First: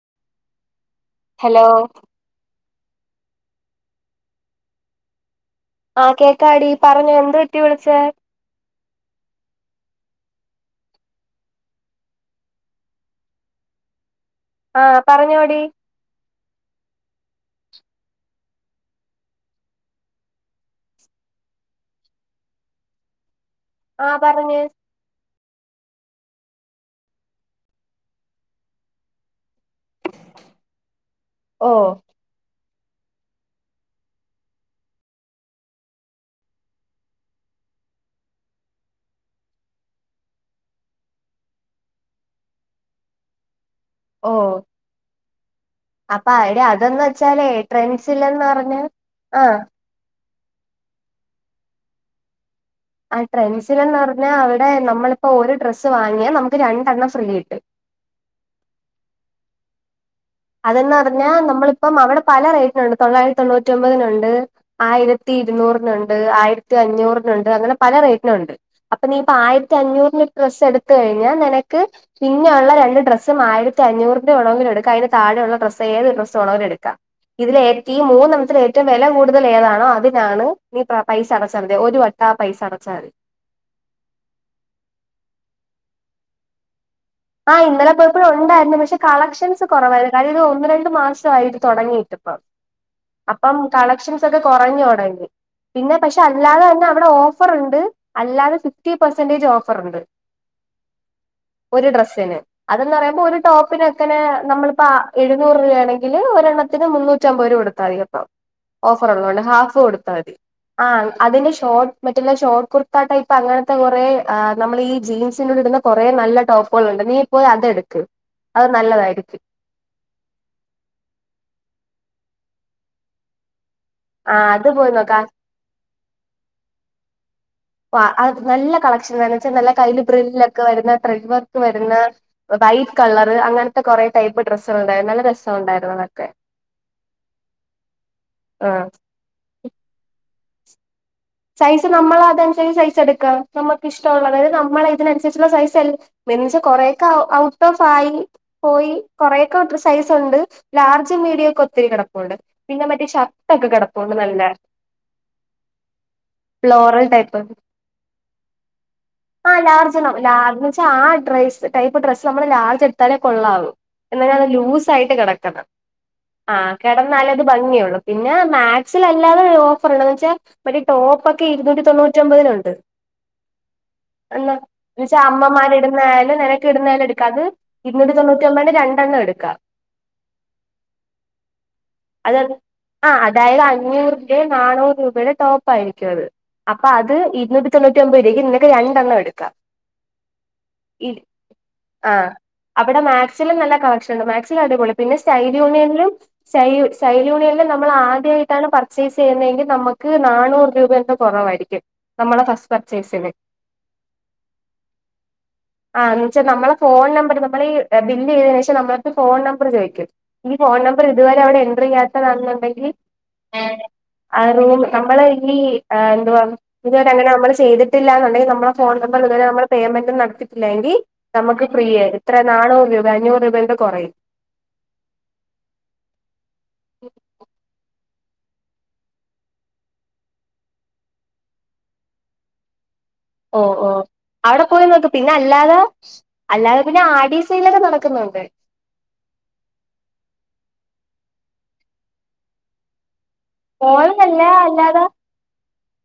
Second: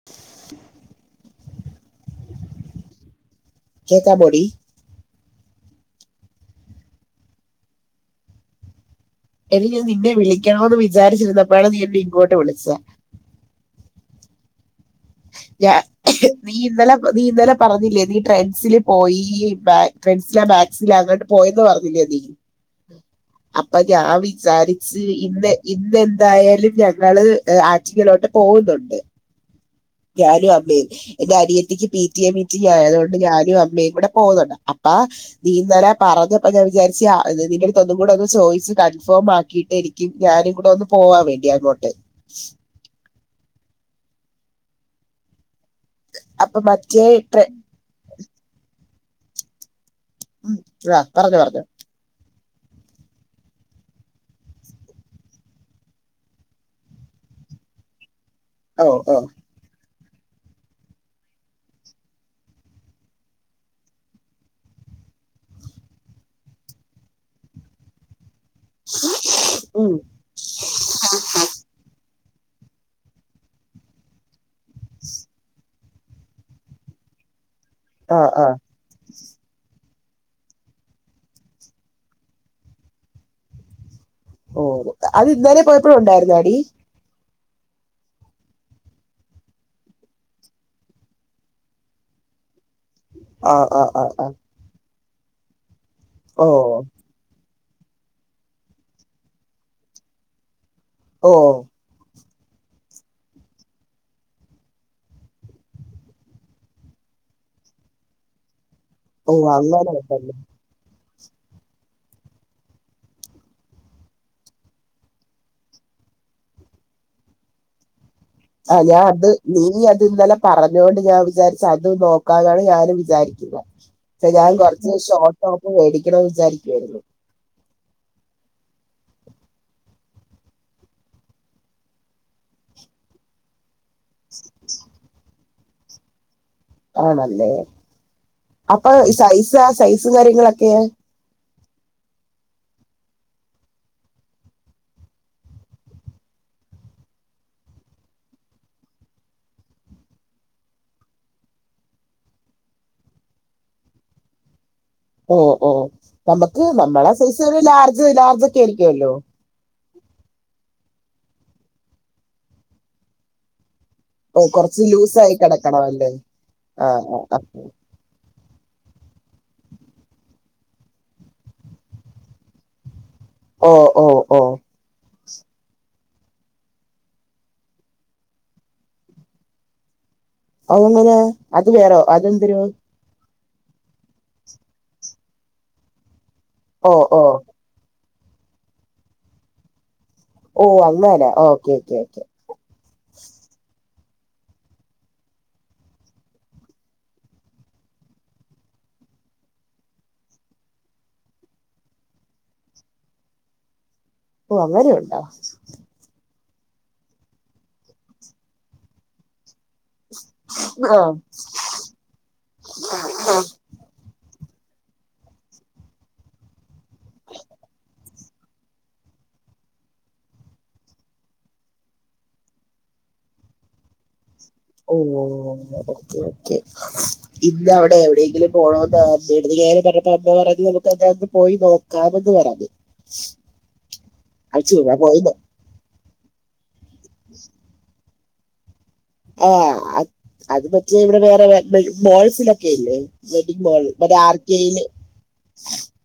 [inaudible] Hello കേക്കാമൊടി ആഹ് കേക്കാടി പറഞൊ എന്ത്പറ്റി വിളിച്ചേ എനിക്ക് നിന്നെ വിളിക്കണോന്ന് വിചാച്ചിരുന്നപ്പോഴാണ് നീ എന്നെ ഇങ്ങോട്ട് വിളിച്ചേ ആഹ് ഞാ നീയിന്നലെ നീയന്നലെ പറഞ്ഞില്ലേ നീ ട്രെൻസിൽ പോയി ബാക്ക് ട്രെൻസില മാറ്റി അങ്ങോട്ട് പോ പോയെന്ന് പറഞ്ഞില്ലേ നീ അപ്പൊ ഞാൻ ആ പറഞ്ഞ് വിചാരി ഇന്ന് ഇന്ന് എന്തായാലും ഞങ്ങള് ആറ്റിങ്ങലോട്ട് പോകുന്നുണ്ട് ഞാനു അമ്മയും എന്റെ ഓ അനിയത്തിക്ക് പി റ്റിയ മീറ്റിംഗ് ആയതോണ്ട് ഞാനും അമ്മയും കൂടെ പോന്നുണ്ട് അപ്പാ നീ ഇന്നലെ പറഞ്ഞപ്പ ഞാൻ വിചാരിച്ച് അ നിന്റെടുത്ത് ഒന്നും കൂടെ ഒന്ന് ചോയ്ച്ച് കൺഫോമാക്കിയിട്ട് നി ക്കിം ഞാനും കൂടെ ഒന്ന് പോവാവേണ്ടി അങ്ങോട്ട് ഓഹ് അപ്പൊ യെടീ മറ്റേ ട്രെ- അതെന്ന്ച്ചാലേ ട്രെൻസിലെന്ന് പറഞ്ഞാ ആഹ് ഉം അത്തറൊക്കെ പറഞ്ഞാർന്നു ആഹ് ട്രെൻസില്ന്ന് പറഞ്ഞാൽ അവിടെ നമ്മളിപ്പോ ഒരു ഡ്രസ്സ് വാങ്ങിയാൽ നമുക്ക് രണ്ടെണ്ണം ഫ്രീ കിട്ടും ഓ ഓ അതന്ന് പറഞ്ഞാ നമ്മളിപ്പം അവടെ പല റേറ്റിനുണ്ട്, തൊള്ളായിരത്തി തൊണ്ണൂറ്റി ഒമ്പതിനുണ്ട്. ആയിരത്തി ഇരുന്നൂറിനുണ്ട് ആയിരത്തി അഞ്ഞൂറിനുണ്ട് അങ്ങനെ പല റേറ്റിനുണ്ട്. അപ്പൊ നീ ഇപ്പ ആയിരത്തി ഉം അഞ്ഞൂറിന് ഡ്രസ്സ് എടുത്ത് കഴിഞ്ഞാ നിനക്ക് പിന്നെയുള്ള രണ്ട് ഡ്രസ്സും ആയിരത്തി അഞ്ഞൂറിന്റെ വേണങ്കിലും എടുക്കാം അതി താഴെ ഉള്ള ഡ്രസ്സ് ഏത് ഡ്രസ്സ്‌ വേണേലും എടുക്കാം ഇതില് ഏറ്റ ഈ ആ ആ മൂന്നെണ്ണത്തില് ഏ ഏറ്റവും വില കൂടുതൽ ഏതാണോ അതിനാണ് നീ പ പൈസ അടച്ചാൽ മതി ഒരു വട്ടം ആ പൈസ അടച്ചാമതി. ഓഹ് അത് ഇന്നലെ പോയപ്പഴും ഉണ്ടായിര്ന്നോടീ? ആഹ് ഇന്നലെ പോയപ്പോഴും ഉണ്ടായിരുന്നു. പക്ഷെ കളക്ഷൻസ് കൊറവായിരുന്നു. കാര്യം ഇത് ഒന്ന് രണ്ടു മാസമായി ഇത് തൊടങ്ങിയിട്ട്. തെപ്പ ആ അപ്പം ആ ആ കളക്ഷൻസ് ആ ഒക്കെ കുറഞ്ഞോടങ്ങി പിന്നെ പക്ഷെ ഓ അല്ലാതന്നെ അവിടെ ഓഫ ഫർ ഇണ്ട്. അല്ലാതെ ഫിഫ്റ്റി പെർസെന്റേജ് ഓഫർ ഇണ്ട്. ഓ ഒരു ഡ്രസ്സിന് അതന്ന് പറയുമ്പോ ഒരു ടോപ്പിനെക്കനെ നമ്മളിപ്പോ, എഴുന്നൂറ് രൂപയാണെങ്കില്, ഒരെണ്ണത്തിന് മുന്നൂറ്റി അമ്പത് രൂപ കൊടുത്താതി. ഓഫർ ഓ ഉള്ളോണ്ട് ഹാഫ് അങ്ങനെ കൊടുത്താ മതി ഉണ്ടല്ലേ ആഹ് അതിന്റെ ഷോർട്ട് മറ്റുള്ള ഷോർട്ട് കുർത്ത ടൈപ്പ് അങ്ങനത്തെ കുറേ നമ്മള് ഈ ജീൻസിനോട് ഇടുന്ന കൊറേ നല്ല ടോപ്പുകളുണ്ട് നീ ഇപ്പോ അതെട്ക്ക്. ആഹ് ഞാൻ അത് നീ അത് ഇന്നലെ പറഞ്ഞതോണ്ട് ഞാൻ വിചാരിച്ച് അത് നോക്കാനാണ് ഞാനും വിചാരിക്കുന്നേ ആ ഞാൻ അത് പോയി കൊറച്ച് നോക്ക ഷോട്ടോപ്പ്- മേടിക്കണന്ന് വിചാരിക്കുവായിരുന്നു. പ അ നല്ല കളക്ഷനാ എന്നുവെച്ച നല്ല കയ്യിൽ ബ്രിൽ ഒക്കെ വരുന്ന ത്രെഡ് വർക്ക് വരുന്ന വൈറ്റ് കളർ അങ്ങനത്തെ കൊറെ ടൈപ്പ് ഡ്രസ്സള് ഉണ്ടായിരുന്നു നല്ല രസം ഉണ്ടായിരുന്നു അതൊക്കെ ആണല്ലേ ആഹ് അപ്പൊ സൈസാ സൈസും കാര്യങ്ങളൊക്കെയാ? സൈസ് നമ്മൾ അതനുസരിച്ച് സൈസ് എടുക്കാം. നമ്മക്ക് ഇഷ്ടുള്ളത് അതായത് നമ്മള ഇതിനനുസരിച്ചുള്ള സൈസ് എൽ മെൻസ് കൊറെയൊക്കെ ഔട്ട് ഓഫ് ആയി. പോയി, കൊറെയൊക്കെ അത്ര സൈസ് ഒണ്ട് ലാർജും മീഡിയൊക്കെ ഒത്തിരി കെടപ്പുണ്ട്. പിന്നെ മറ്റേ ഷർട്ടൊക്കെ കിടപ്പൊണ്ട് നല്ല ഓ ഓ നമ്മക്ക് ഫ്ലോറൽ നമ്മളെ ടൈപ്പ് സൈസ് ഒരു ലാർജ് ലാർജൊക്കെ ആയിരിക്കുവല്ലോ. ആഹ് ലാർജെന്നെ ലാർജ്ന്ന് വെച്ച ആ ഡ്രസ്സ് ടൈപ്പ് ഡ്രസ്സ് നമ്മള് ലാർജ്ടുത്താലേ കൊള്ളാവു എന്ന ഓ അത് കുറച്ച് ലൂസായിട്ട് ലൂസായി കെടക്കണം കിടക്കണമല്ലേ ആഹ് ആ ആ കെടന്നാലേ ആ. ഒര് ഭംഗിയൊള്ളു. പിന്നെ മാക്സിലല്ലാതെ ഓഫർ ഉള്ളത് വെച്ചാ മറ്റേ ഈ ടോപ്പൊക്കെ ഇരുന്നൂറ്റി തൊണ്ണൂറ്റി ഒമ്പതിന് ഉണ്ട്. ഓ ഓ ഓ അല്ല [unintelligible] ച്ച അമ്മമാർ ഇടുന്നായാലും നിനക്ക് ഇടുന്നായാലും എടുക്ക അത് ഇരുന്നുറ്റി തൊണ്ണൂറ്റി ഒമ്പതിന്റെ രണ്ടെണ്ണം എടുക്കാം. അതെങ്ങനെ അത് വേണോ? അത് അതെന്തിന്? ആഹ് അതായത് അഞ്ഞൂറിന്റെ നാനൂറ് രൂപയുടെ ടോപ്പായിരിക്കും അത് അപ്പൊ ഓ അത് ഓ ഇന്നൊരു തൊണ്ണൂറ്റൊമ്പത് രൂവയ്ക്ക്‌ നിനക്ക് രണ്ടെണ്ണം എട്ക്കാം. ഓ അങ്ങനെ ഓക്കെ ഓക്കെ ഓക്കെ. അവടെ മാക്സിലും നല്ല കളക്ഷണ്ട് മാക്സിൽ അടിപൊളി പിന്നെ സ്റ്റൈല് യൂണിയന്ലും സൈ യു സൈൽ യൂണിയനിൽ നമ്മൾ ആദ്യായിട്ടാണ് പർച്ചേസ് ചെയ്യുന്നതെങ്കി നമ്മക്ക് നാനൂറ് രൂപന്റെ കൊറവായിരിക്കും നമ്മളെ ഫസ്റ്റ് പർച്ചേസിന്. ഓഹ് അങ്ങനെയുണ്ടോ ആ എന്ന് വെച്ചാ നമ്മളെ ഫോൺ നമ്പർ, നമ്മളീ ബില്ല് ചെയ്തേന് ശേഷം നമ്മളട്ത്ത് ഫോൺ നമ്പർ ചോയി കെ. ഈ ഫോൺ നമ്പർ ആഹ് ഇതുവരെ അവിടെ എന്റർ ചെയ്യാത്തതാണെന്നൊണ്ടെങ്കി, ഏഹ് ആഹ് റൂമി നമ്മള് ഇനി എ എന്തുവാന്ന്. ഇത് വരെ അങ്ങനെ അമ്മള് ചെയ്തിട്ടില്ലന്നുണ്ടെങ്കി നമ്മളെ ഫോൺ നമ്പറി ഇതുവരെ നമ്മള് പേയ്മെന്റും നടത്തിട്ടില്ലങ്കി നമ്മക്ക് ഫ്രീയ എത്ര നാനൂറ് രൂപ അഞ്ഞൂറ് രൂപേ എന്തോ കൊറയും ഓഓ ഓക്കെ ഓക്കെ. ഇന്ന് അവിടെ എവിടെയെങ്കിലും പോണോന്ന് [unintelligible] അമ്മ പറഞ്ഞത് നമുക്ക് [unintelligible] പോയി നോ കാവന്ന് പറഞ്ഞ്. ഓ ഓ അത് അവടെ പോയി ചുമ്മാ നോക്ക് പിന്നെ നോ അല്ലാതെ അല്ലാതെ പിന്നെ ആടീ സെയിലൊക്കെ നടക്കുന്നുണ്ട്. ആഹ് അത് പറ്റി ഇവടെ വേറെ മോഡൽസിലൊക്കെ ഇല്ലേ വെഡ്ഡിങ് മോൾ മറ്റേ ആർ കെയില്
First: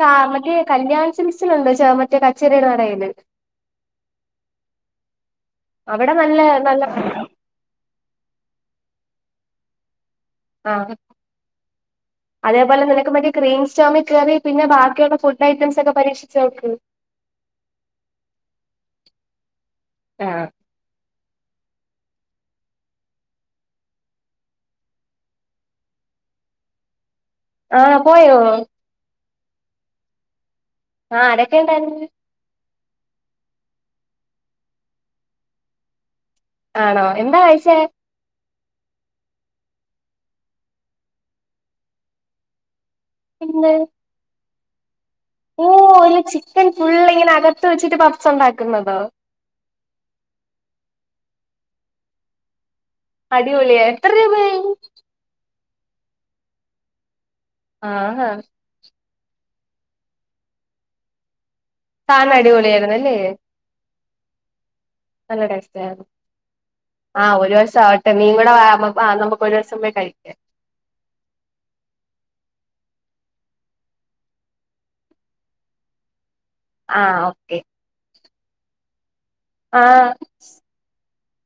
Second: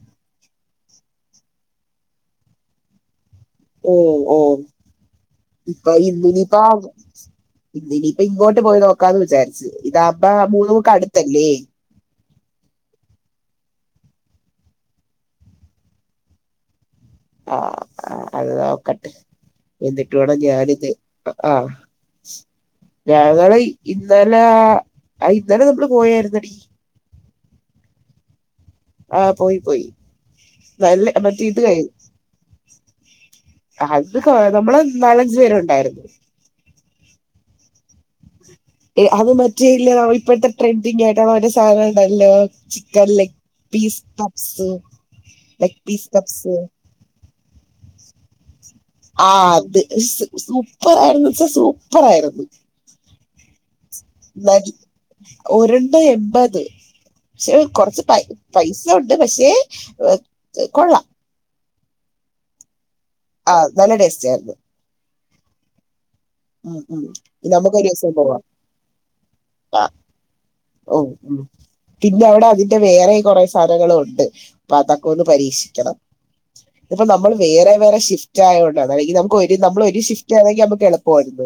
കാ മറ്റേ കല്യാൺ സിൽക്‌സിലുണ്ട് ച മറ്റേ കച്ചിരയില്നടയില്. ഓഹ് ഓഹ് ഇപ്പൊ അവിടെ നല്ല ഇന്നിനിപ്പോ നല്ല ഇന്നിനിയിപ്പ ഇങ്ങോട്ട് പോയി നോക്കാന്ന് വിചാരിച്ച്. ഇതാവുമ്പ ആ മൂന്ന് മുക്ക് അടുത്തല്ലേ? അതേപോലെ നിനക്ക് മറ്റേ ക്രീം സ്റ്റോമി കേറി പിന്നെ ബാക്കിയുള്ള ഫുഡ് ഐറ്റംസ് ഒക്കെ പരീക്ഷിച്ച് നോക്ക്. ആഹ് ആ അത് നോക്കട്ട് എന്നിട്ട് ആ വേണം ഞാനിത് അ ആഹ് ഞങ്ങള് ഇന്നലെ ആഹ് ഇന്നലെ നമ്മള് പോയായിരുന്നെടീ. ആഹ് പോയോ? ആഹ് പോയി പോയി നല്ല ആ മറ്റേ ആരൊക്കെ ഇത് കഴി ഉണ്ടായിരുന്നു അത് കൊ നമ്മള് നാലഞ്ചു പേരുണ്ടായിരുന്നു. ആണോ എന്താ കയിച്ചേ? അത് മറ്റേല്ല ഇപ്പോഴത്തെ- ട്രെൻഡിങ് ആയിട്ടുള്ള ഒരു സാധനണ്ടല്ലോ? ലെഗ് പീസ് പപ്സ് ഓഹ് ഒരു ചിക്കൻ ഫുള്ളിങ്ങനെ അകത്ത് വെച്ചിട്ട് പഫ്സ് ഉണ്ടാക്കുന്നതൊ? ആ അത് സൂ സൂപ്പർ ആയിരുന്നുച്ചാ സൂപ്പർ ആയിരുന്നു. അടിപൊളിയാ എത്ര രൂപയായി. ഒരെണ്ണം എൺപത് പക്ഷെ കൊറച്ച് ആഹാ പൈസ ക്കെണ്ട് പക്ഷേ കൊള്ളാം സാനം അടിപൊളിയായിരുന്നല്ലേ? ആഹ് നല്ല ഡ്രസ്സായിരുന്നു. നല്ല ടേസ്റ്റായിരുന്നു. ഉം ഉം ആഹ ഒരു നമുക്കൊരു ദിവസം വയസ്സാവട്ടെ നീയും പോവാം കൂടെ വാ. അമ്മക്ക് ആ നമക്ക് ഒരു ദിവസം പോയി കഴിക്ക. ഓഹ് ഉം പിന്നെ അവടെ അതിന്റെ വേറെയും കൊറേ സാധനങ്ങളുണ്ട് അപ്പൊ അതൊക്കെ ഒന്ന് പരീക്ഷിക്കണം. ഇപ്പൊ ആഹ് നമ്മൾ ഓക്കെ വേറെ വേറെ ഷിഫ്റ്റായോണ്ടാണ് അല്ലെങ്കിൽ നമുക്ക് ഒരു നമ്മള് ഒരു ആഹ് ഷിഫ്റ്റ് ആണെങ്കിൽ നമ്മക്ക് എളു പോരുണ്ട്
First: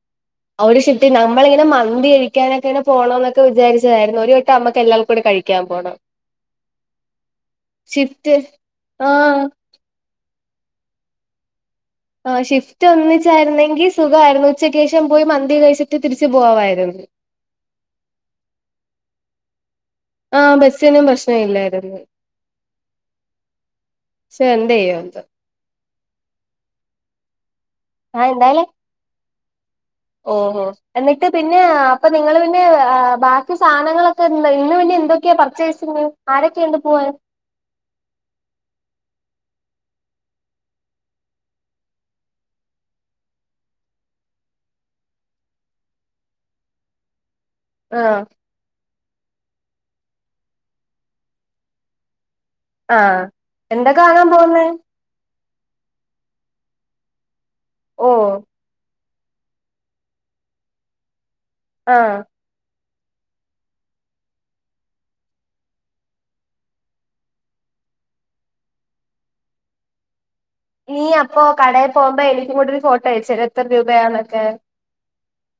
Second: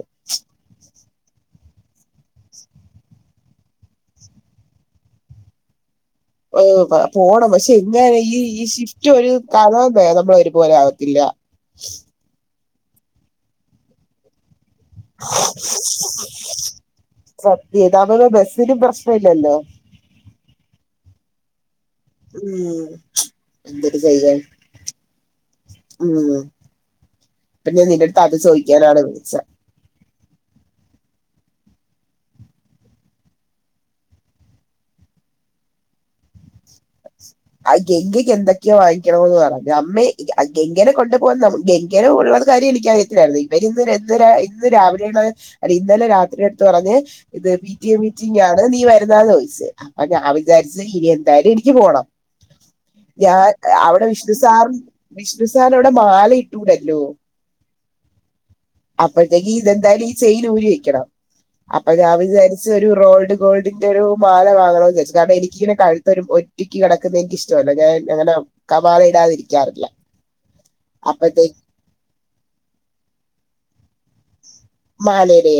ഒരു ഷിഫ്റ്റി നമ്മളിങ്ങനെ മന്തി കഴിക്കാനക്കെങ്ങനെ പോണംന്നൊക്കെ വിചാരിച്ചതായിരുന്നു. ഒരു വട്ടം അമ്മക്കെല്ലാൽക്കൂടി കഴി ക്കാൻ പോണം. ഓഹ് പോണം പക്ഷെ ഇങ്ങനെ ഷിഫ്റ്റ് ഈ ഈ ഷിഫ്റ്റ് ഒരു ആഹ് [unintelligible] നമ്മളെ ഒരു പോലെ ആവത്തില്ല. ആ ഷിഫ്റ്റ് ഒന്നിച്ചായിരുന്നെങ്കി സുഖമായിരുന്നു ഉച്ചക്കേഷം പോയി മന്തി കഴിച്ചിട്ട് തിരിച്ച് പോകമായിരുന്നു സത്യയിതാവുമ്പോ ബസ്സിനും പ്രശ്നില്ലല്ലോ? ആഹ് ബസ്സിനും പ്രശ്നം ഇല്ലായിരുന്ന് ഉം എന്തര് ചെയ്യാൻ? എന്തെയ്യും എന്തോ ഉം പിന്നെ നിന്റടുത്ത് ആഹ് അത് എന്തായാലും ചോദിക്കാനാണ് വിളിച്ചെ ഓഹോ എന്നിട്ട് പിന്നെ അപ്പൊ നിങ്ങള് പിന്നെ [unintelligible] ബാക്കി സാനങ്ങളൊക്കെ [unintelligible] ഇന്ന് പിന്നെ എന്തൊക്കെയാ പർ പർച്ചേസിംഗിന് ആരൊക്കെയുണ്ട് പോവാൻ ആ ഗെംഗക്ക് എന്തൊക്കെയോ വാങ്ങിക്കണോന്ന് പറഞ്ഞ്. അമ്മേ അയ് ഗംഗേനെ കൊണ്ടുപോകാൻ നമു ഗെങ് ഇങ്ങനെ ഉള്ളത്കാര്യം എനിക്കറിയത്തിലായിരുന്നു. ഇവര് ഇന്ന് [unintelligible] രാ ഇന്ന് രാവിലെണത് അല്ല ഇന്നലെ രാത്രി അട്ത്ത് പറഞ്ഞ് ഇത് വി പി. ടി. എ ആഹ് മീറ്റിംഗാണ് നീ വരുന്നന്ന് ചോദിച്ച്, അപ്പോ ഞാൻ വിചാരിച്ച് ഇനി എന്തായാലും എനിക്ക് പോണം. ആഹ് ഞാൻ എന്താ അവിടെ കാണാൻ വിഷ്ണു സാർ പോകുന്നേ വിഷ്ണു സാർ അവിടെ മാല ഇട്ടൂടല്ലോ? ഓഹ് അപ്പോത്തേക്ക് ഇതെന്തായാലും ഈ ചെയിൻ ഊരി വെക്കണം. അപ്പൊ ആഹ് ഞാൻ വിചാരി ച്ചൊരു റോൾഡ് ഗോൾഡിന്റെ ഒരു മാല വാങ്ങണമന്ന് വെച്ചു. കാരണം എനിക്കിങ്ങനെ കഴുത്തൊരു ഒറ്റക്ക് കെട ക്കുന്നെ എനിക്ക് ഇഷ്ടല്ല ഞാൻ അങ്ങനെ കവാള ഇടാതിരിക്കാറില്ല. നീ അപ്പൊ അപ്പഴത്തേക്ക് കടയിൽ പോകുമ്പോ എനിക്ക കൂടെ ഒരു ഫോട്ടോ അയച്ചേരോ എത്ര രൂപയാന്നൊക്കെ മലേടെ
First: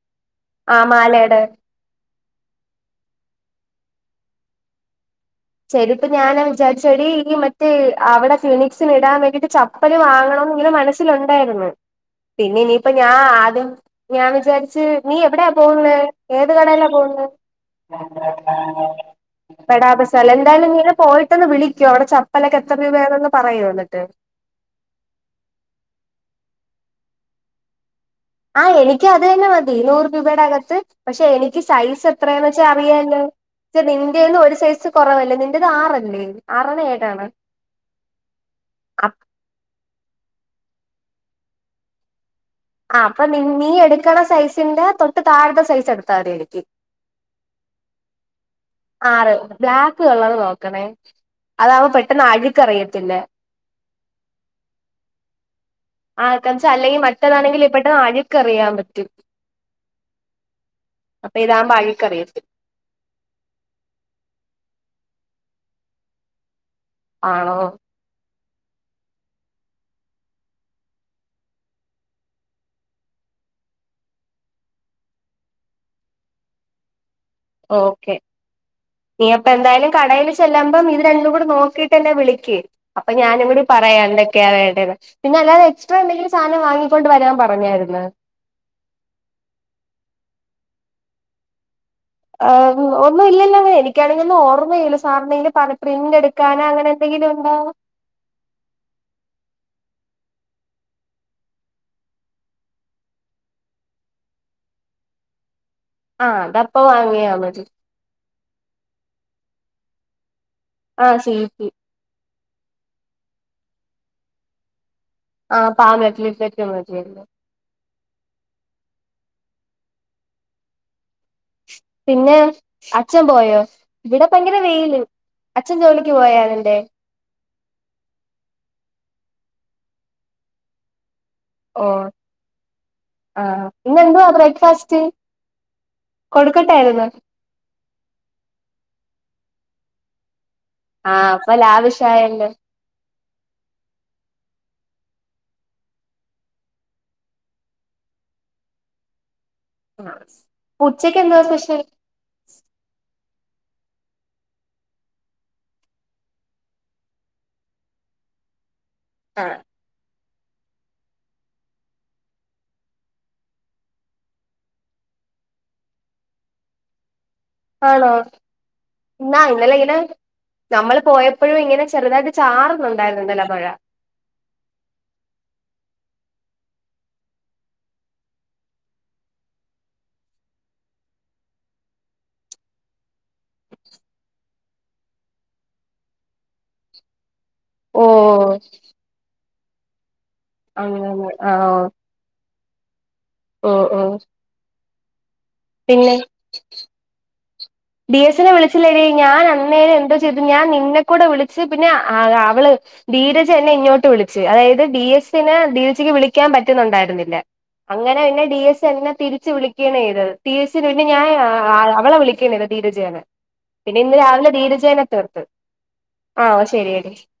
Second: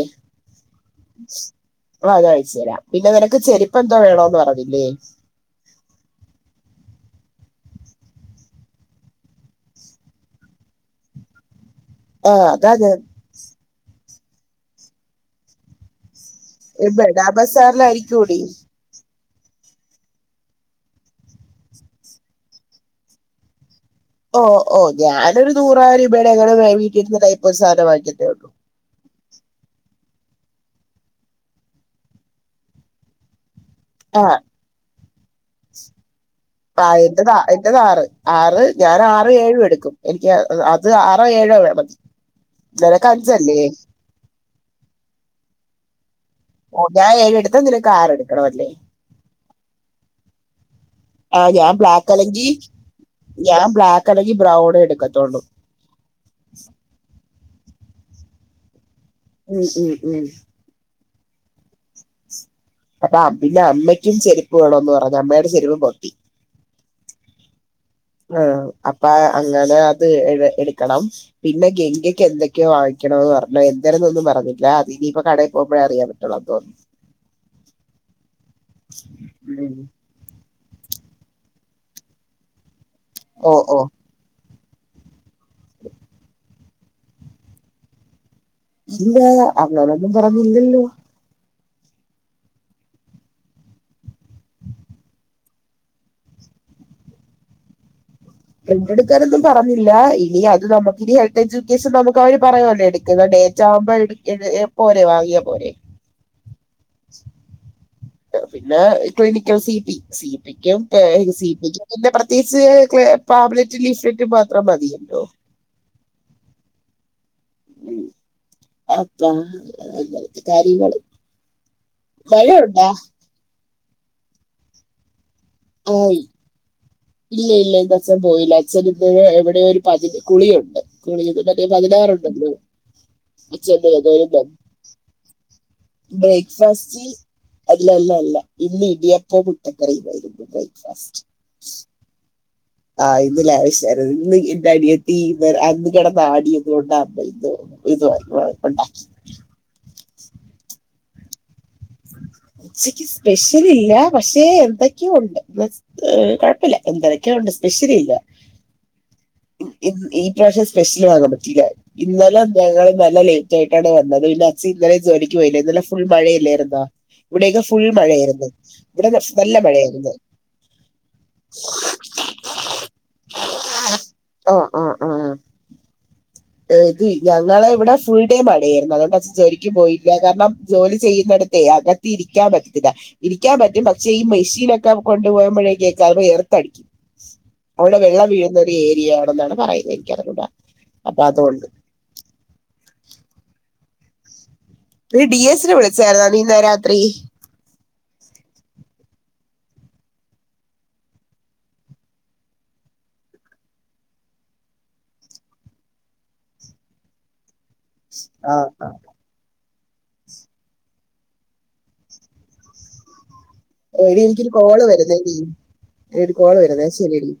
ആ മാലയുടെ ആ അത് അയച്ചു തരാം പിന്നെ നിനക്ക് ചെരുപ്പ എന്താ വേണോന്ന് പറഞ്ഞില്ലേ ചെരുപ്പ് ഞാൻ വിചാരിച്ചത് ഈ മറ്റേ അവിടെ ക്ലിനിക്ക്സിന് ഇടാൻ വേണ്ടിട്ട് ച അപ്പല് വാങ്ങണന്ന് ഇങ്ങനെ മനസ്സിലുണ്ടായിരുന്നു ആ പിന്നെ അതാ ഇനിയിപ്പ ഞാൻ ആദ്യം ഞാൻ വിചാരിച്ച് നീ എവിടെയാ പോവുന്നത് ഏത് കടയില ബഡാ പോവുന്നത് ബസാറിലായിരിക്കൂടി പടാപസാല എന്തായാലും ഇീന പോയിട്ടൊന്ന് വിളിക്കോ അവിടെ ചപ്പലൊക്കെ എത്ര രൂപ വേണന്ന് പറയോ എന്നിട്ട് ഓ ഓ ഞാനൊരു നൂറായിരം രൂപയുടെ എങ്ങന വീട്ടിരുന്ന ടൈപ്പൊ സാധം വാങ്ങിട്ടേ ഉള്ളൂ ആഹ് എനിക്ക് അത് തന്നെ മതി നൂറ് രൂപയുടെ അകത്ത് പക്ഷെ എനിക്ക് സൈസ് എത്രയാന്ന് വെച്ചാ അറിയല്ലോ ആ നിന്റെന്ന് ഒരു സൈസ് കുറവല്ലേ നിന്റെത് ആറല്ലേ ആറണ ഏഴാണ അയിന്റെ കാർ ആറ് ഞാൻ ആറ് ഏഴും എടുക്കും എനിക്ക് അത് ആറോ ഏഴോ വേണം [unintelligible] ഹജ്ജ് അല്ലേ ഇക്കാടെ സൈസിന്റെ തൊട്ട് താഴത്തെ സൈസ് എടുത്താ മതി എനിക്ക് ഓ ഞൻ ഏഴ്ടുത്താ നിനക്ക് കാർടുക്കണംമല്ലേ ആറ് ബ്ലാക്ക് കളർ നോക്കണേ ആ ഞാൻ അതാവുമ്പൊ ബ്ലാക്ക് പെട്ടെന്ന് അല്ലെങ്കിൽ അഴുക്ക് അറിയത്തില്ല ഞാൻ ബ്ലാക്ക് അല്ലങ്കിൽ ബ്രൗണ് എടുക്കത്തുള്ളൂ ആഹ് കാ അല്ലെങ്കിൽ മറ്റേതാണെങ്കിൽ പെട്ടെന്ന് അഴുക്ക്റിയാൻ പറ്റും ഉം ഉം ഉം അപ്പൊ ഇതാകുമ്പോൾ അഴുക്ക് അറിയത്തില്ല അപ്പൊ പിന്നെ അമ്മയ്ക്കും ചെരുപ്പ് വേണന്ന് പറഞ്ഞ അമ്മയുടെ ചെരുപ്പും പൊട്ടി ആണോ ആഹ് അപ്പൊ അങ്ങനെ അത് എ എടുക്കണം പിന്നെ ഗംഗയ്ക്ക് എന്തൊക്കെയോ വാ ങ്ങിക്കണോ എന്ന് പറഞ്ഞോ എന്തേെന്നൊന്നും പറഞ്ഞില്ല അത് ഇനിയിപ്പ കടയിൽ പോകുമ്പഴേ അറിയാമേ [unintelligible] ഓക്കെ നീ അപ്പ ഉം എന്തായാലും കടേൽ ചെല്ല്പം ഇത് രണ്ടും കൂടെ നോക്കീട്ട്ന്നെ വിളിക്കക്ക് അപ്പൊ ഞാനും ഓ കൂടി ഓ പറയാ ക്കെയ വേണ്ടത് പിന്ന അല്ലാതെ എക്സ്ട്രാ എന്തെങ്കിലും സാധനം വാങ്ങിക്കൊണ്ട് വരാൻ പറഞ്ഞായിരുന്നു ഇല്ലാ അവളോടൊന്നും പറഞ്ഞില്ലല്ലോ അവു ഒന്നും ഇില്ല ല്ല ലെ എനിക്കാണെങ്കിൽ ഒന്നും ഓർമ്മയില്ല സാറിനെൽ പറ പ്രിന്റ് എടു കാന അങ്ങനെ എന്തെങ്കിലും ഉണ്ടോ എന്റെടുക്കലൊന്നും പറഞ്ഞില്ല ഇനി അത് നമുക്ക് ഇനി ഹെൽത്ത് എജ്യൂക്കേഷൻ നമുക്ക് അവര് പറയുവല്ലോ എടുക്കുന്ന ഡേ ചാമ്പൾ പോരെ എപോയേ വാങ്ങിയ പോലെ ആഹ് അത അപ്പ വാങ്ങിയാ മതി പിന്നെ ക്ലിനിക്കൽ സി പി സിപിക്കും ആഹ് സിപ സീറ്റ് പിന്നെ പ്രത്യേകിച്ച് ക്ലെ പാബലറ്റും ലിഫ്ലറ്റും മാത്രം മതിയല്ലോ ആഹ് [unintelligible] ഒക്കെ മതിയാന്നു അപ്പ അത കാര്യങ്ങള് പിന്നെ മഴയുണ്ടാ അച്ഛൻ പോയോ ഇവിടപ ഭയങ്കര വെയില് അച്ഛൻ ജോലിക്ക് ആഹ് പോയോ അന്റെ ഇല്ല ഇല്ല ഇന്ന് അച്ഛൻ പോയില്ല അച്ഛൻ ഇന്ന് എവിടെയ ഒരു പതിന കുളിയുണ്ട് കുളിന്ന് ഓഹ് പതിനാറുണ്ടല്ലോ അച്ഛന്റെ തരുമ്പോ ഫസ്റ്റ് ബ്രേക്ക്ഫാസ്റ്റ് അല്ലല്ല അല്ല ഇന്ന് ഇടിയപ്പം മുട്ടക്കറി ആയിരുന്നു ആഹ് അപ്പ ലാവിഷ് ആയല്ലോ ആഹ് ഇന്നല്ലാവിശർന്ന് ഇന്ന് എന്റെ അനിയെത്തി അന്ന് കിടന്നാടിയത്കൊണ്ടാ അമ്മ ഇന്നോ ഇത് അ [unintelligible] ആഹ് ഉച്ചക്ക് എന്തവാ സ്പെഷ്യൽ ഉച്ചക്ക് സ്പെഷ്യൽ ഇല്ല പക്ഷേ എന്തൊക്കെയോ ഉണ്ട് ഏ കൊഴപ്പില്ല എന്തൊരൊക്കെയോ ഉണ്ട് സ്പെഷ്യല് ഇല്ല ഇൻ ഈ പ്രാവശ്യം സ്പെഷ്യല വാങ്ങാൻ പറ്റില്ലേ ഇന്നലെ ഞങ്ങള്ൾ നല്ല ലേറ്റ് ആയിട്ടാണ് വന്നത് പിന്നെ അച്ച് ഇന്നലെ ജോലിക്ക് പോയില്ല ഇന്നലെ ഫുൾ മഴയില്ലായിരുന്നോ ഇവിടെയൊക്കെ ഫുൾ ആണോ മഴയായിരുന്നു ഇവിടെ നല്ല മഴ ആയിരുന്നു നമ്മള് പോയപ്പോഴും ഇങ്ങനെ ചെറുതായിട്ട് ചാറുന്നുണ്ടായിരുന്നുണ്ടല്ലോ മഴ ആഹ് ആഹ് ഇത് ഞങ്ങള ഇവിടെ ഫുൾ ഡേ മഴയായിരുന്നു അതുകൊണ്ട് ജോലും പോയില്ല കാരണം ജോലി ചെയ്യുന്നിടത്തേ അക ഇരിക്കാൻ പറ്റത്തില്ല ഇരിക്കാൻ പറ്റും പക്ഷേ ഈ മെഷീനൊക്കെ കൊണ്ടു പോകുമ്പോഴേക്ക് എർത്തടിക്കും അവിടെ ഓ വെള്ളം വീഴുന്ന ഒരു ഏരിയ ആണെന്നാണ് പറയുന്നത് എനിക്ക് അറിഞ്ഞുടാ അങ്ങനെനെ ആഹ് ഓഹ് ഓഹ് ഒരു ഡി എസ്നെ വിളിച്ചായിരുന്നാ നീ ഇന്നല രാത്രി ഡിഎസിനെ വിളിച്ചില്ല എടി ഞാൻ അന്നേരം എന്തോ ചെയ്തു ഞാൻ നിന്നെക്കുടെ വിളിച്ച് പിന്നെ അവള് ധീരജ് എന്നെ ഇങ്ങോട്ട് വിളിച്ചു അതായത് ഡി എസ്നെ ധീരജക്ക് വിളിക്കാൻ പറ്റുന്നുണ്ടായിരുന്നില്ല അങ്ങനെ പിന്നെ ഡി ആ എസ് എന്നെ തിരിച്ച് വിളിക്കണത് ചെയ്യ്തത് ടി എസ്സിന് പിന്നെ ഞാൻ അവളെ വിളിക്കണത് ധീരജേന പിന്നെ ഇന്ന് എടി രാവിലെ എനിക്കൊരു കോള് ധീരജേനെ വരുന്നേ എടി തീർത്ത ഒരു ആഹ കോള് വരുന്നേ ശരിയടി ശരി എടി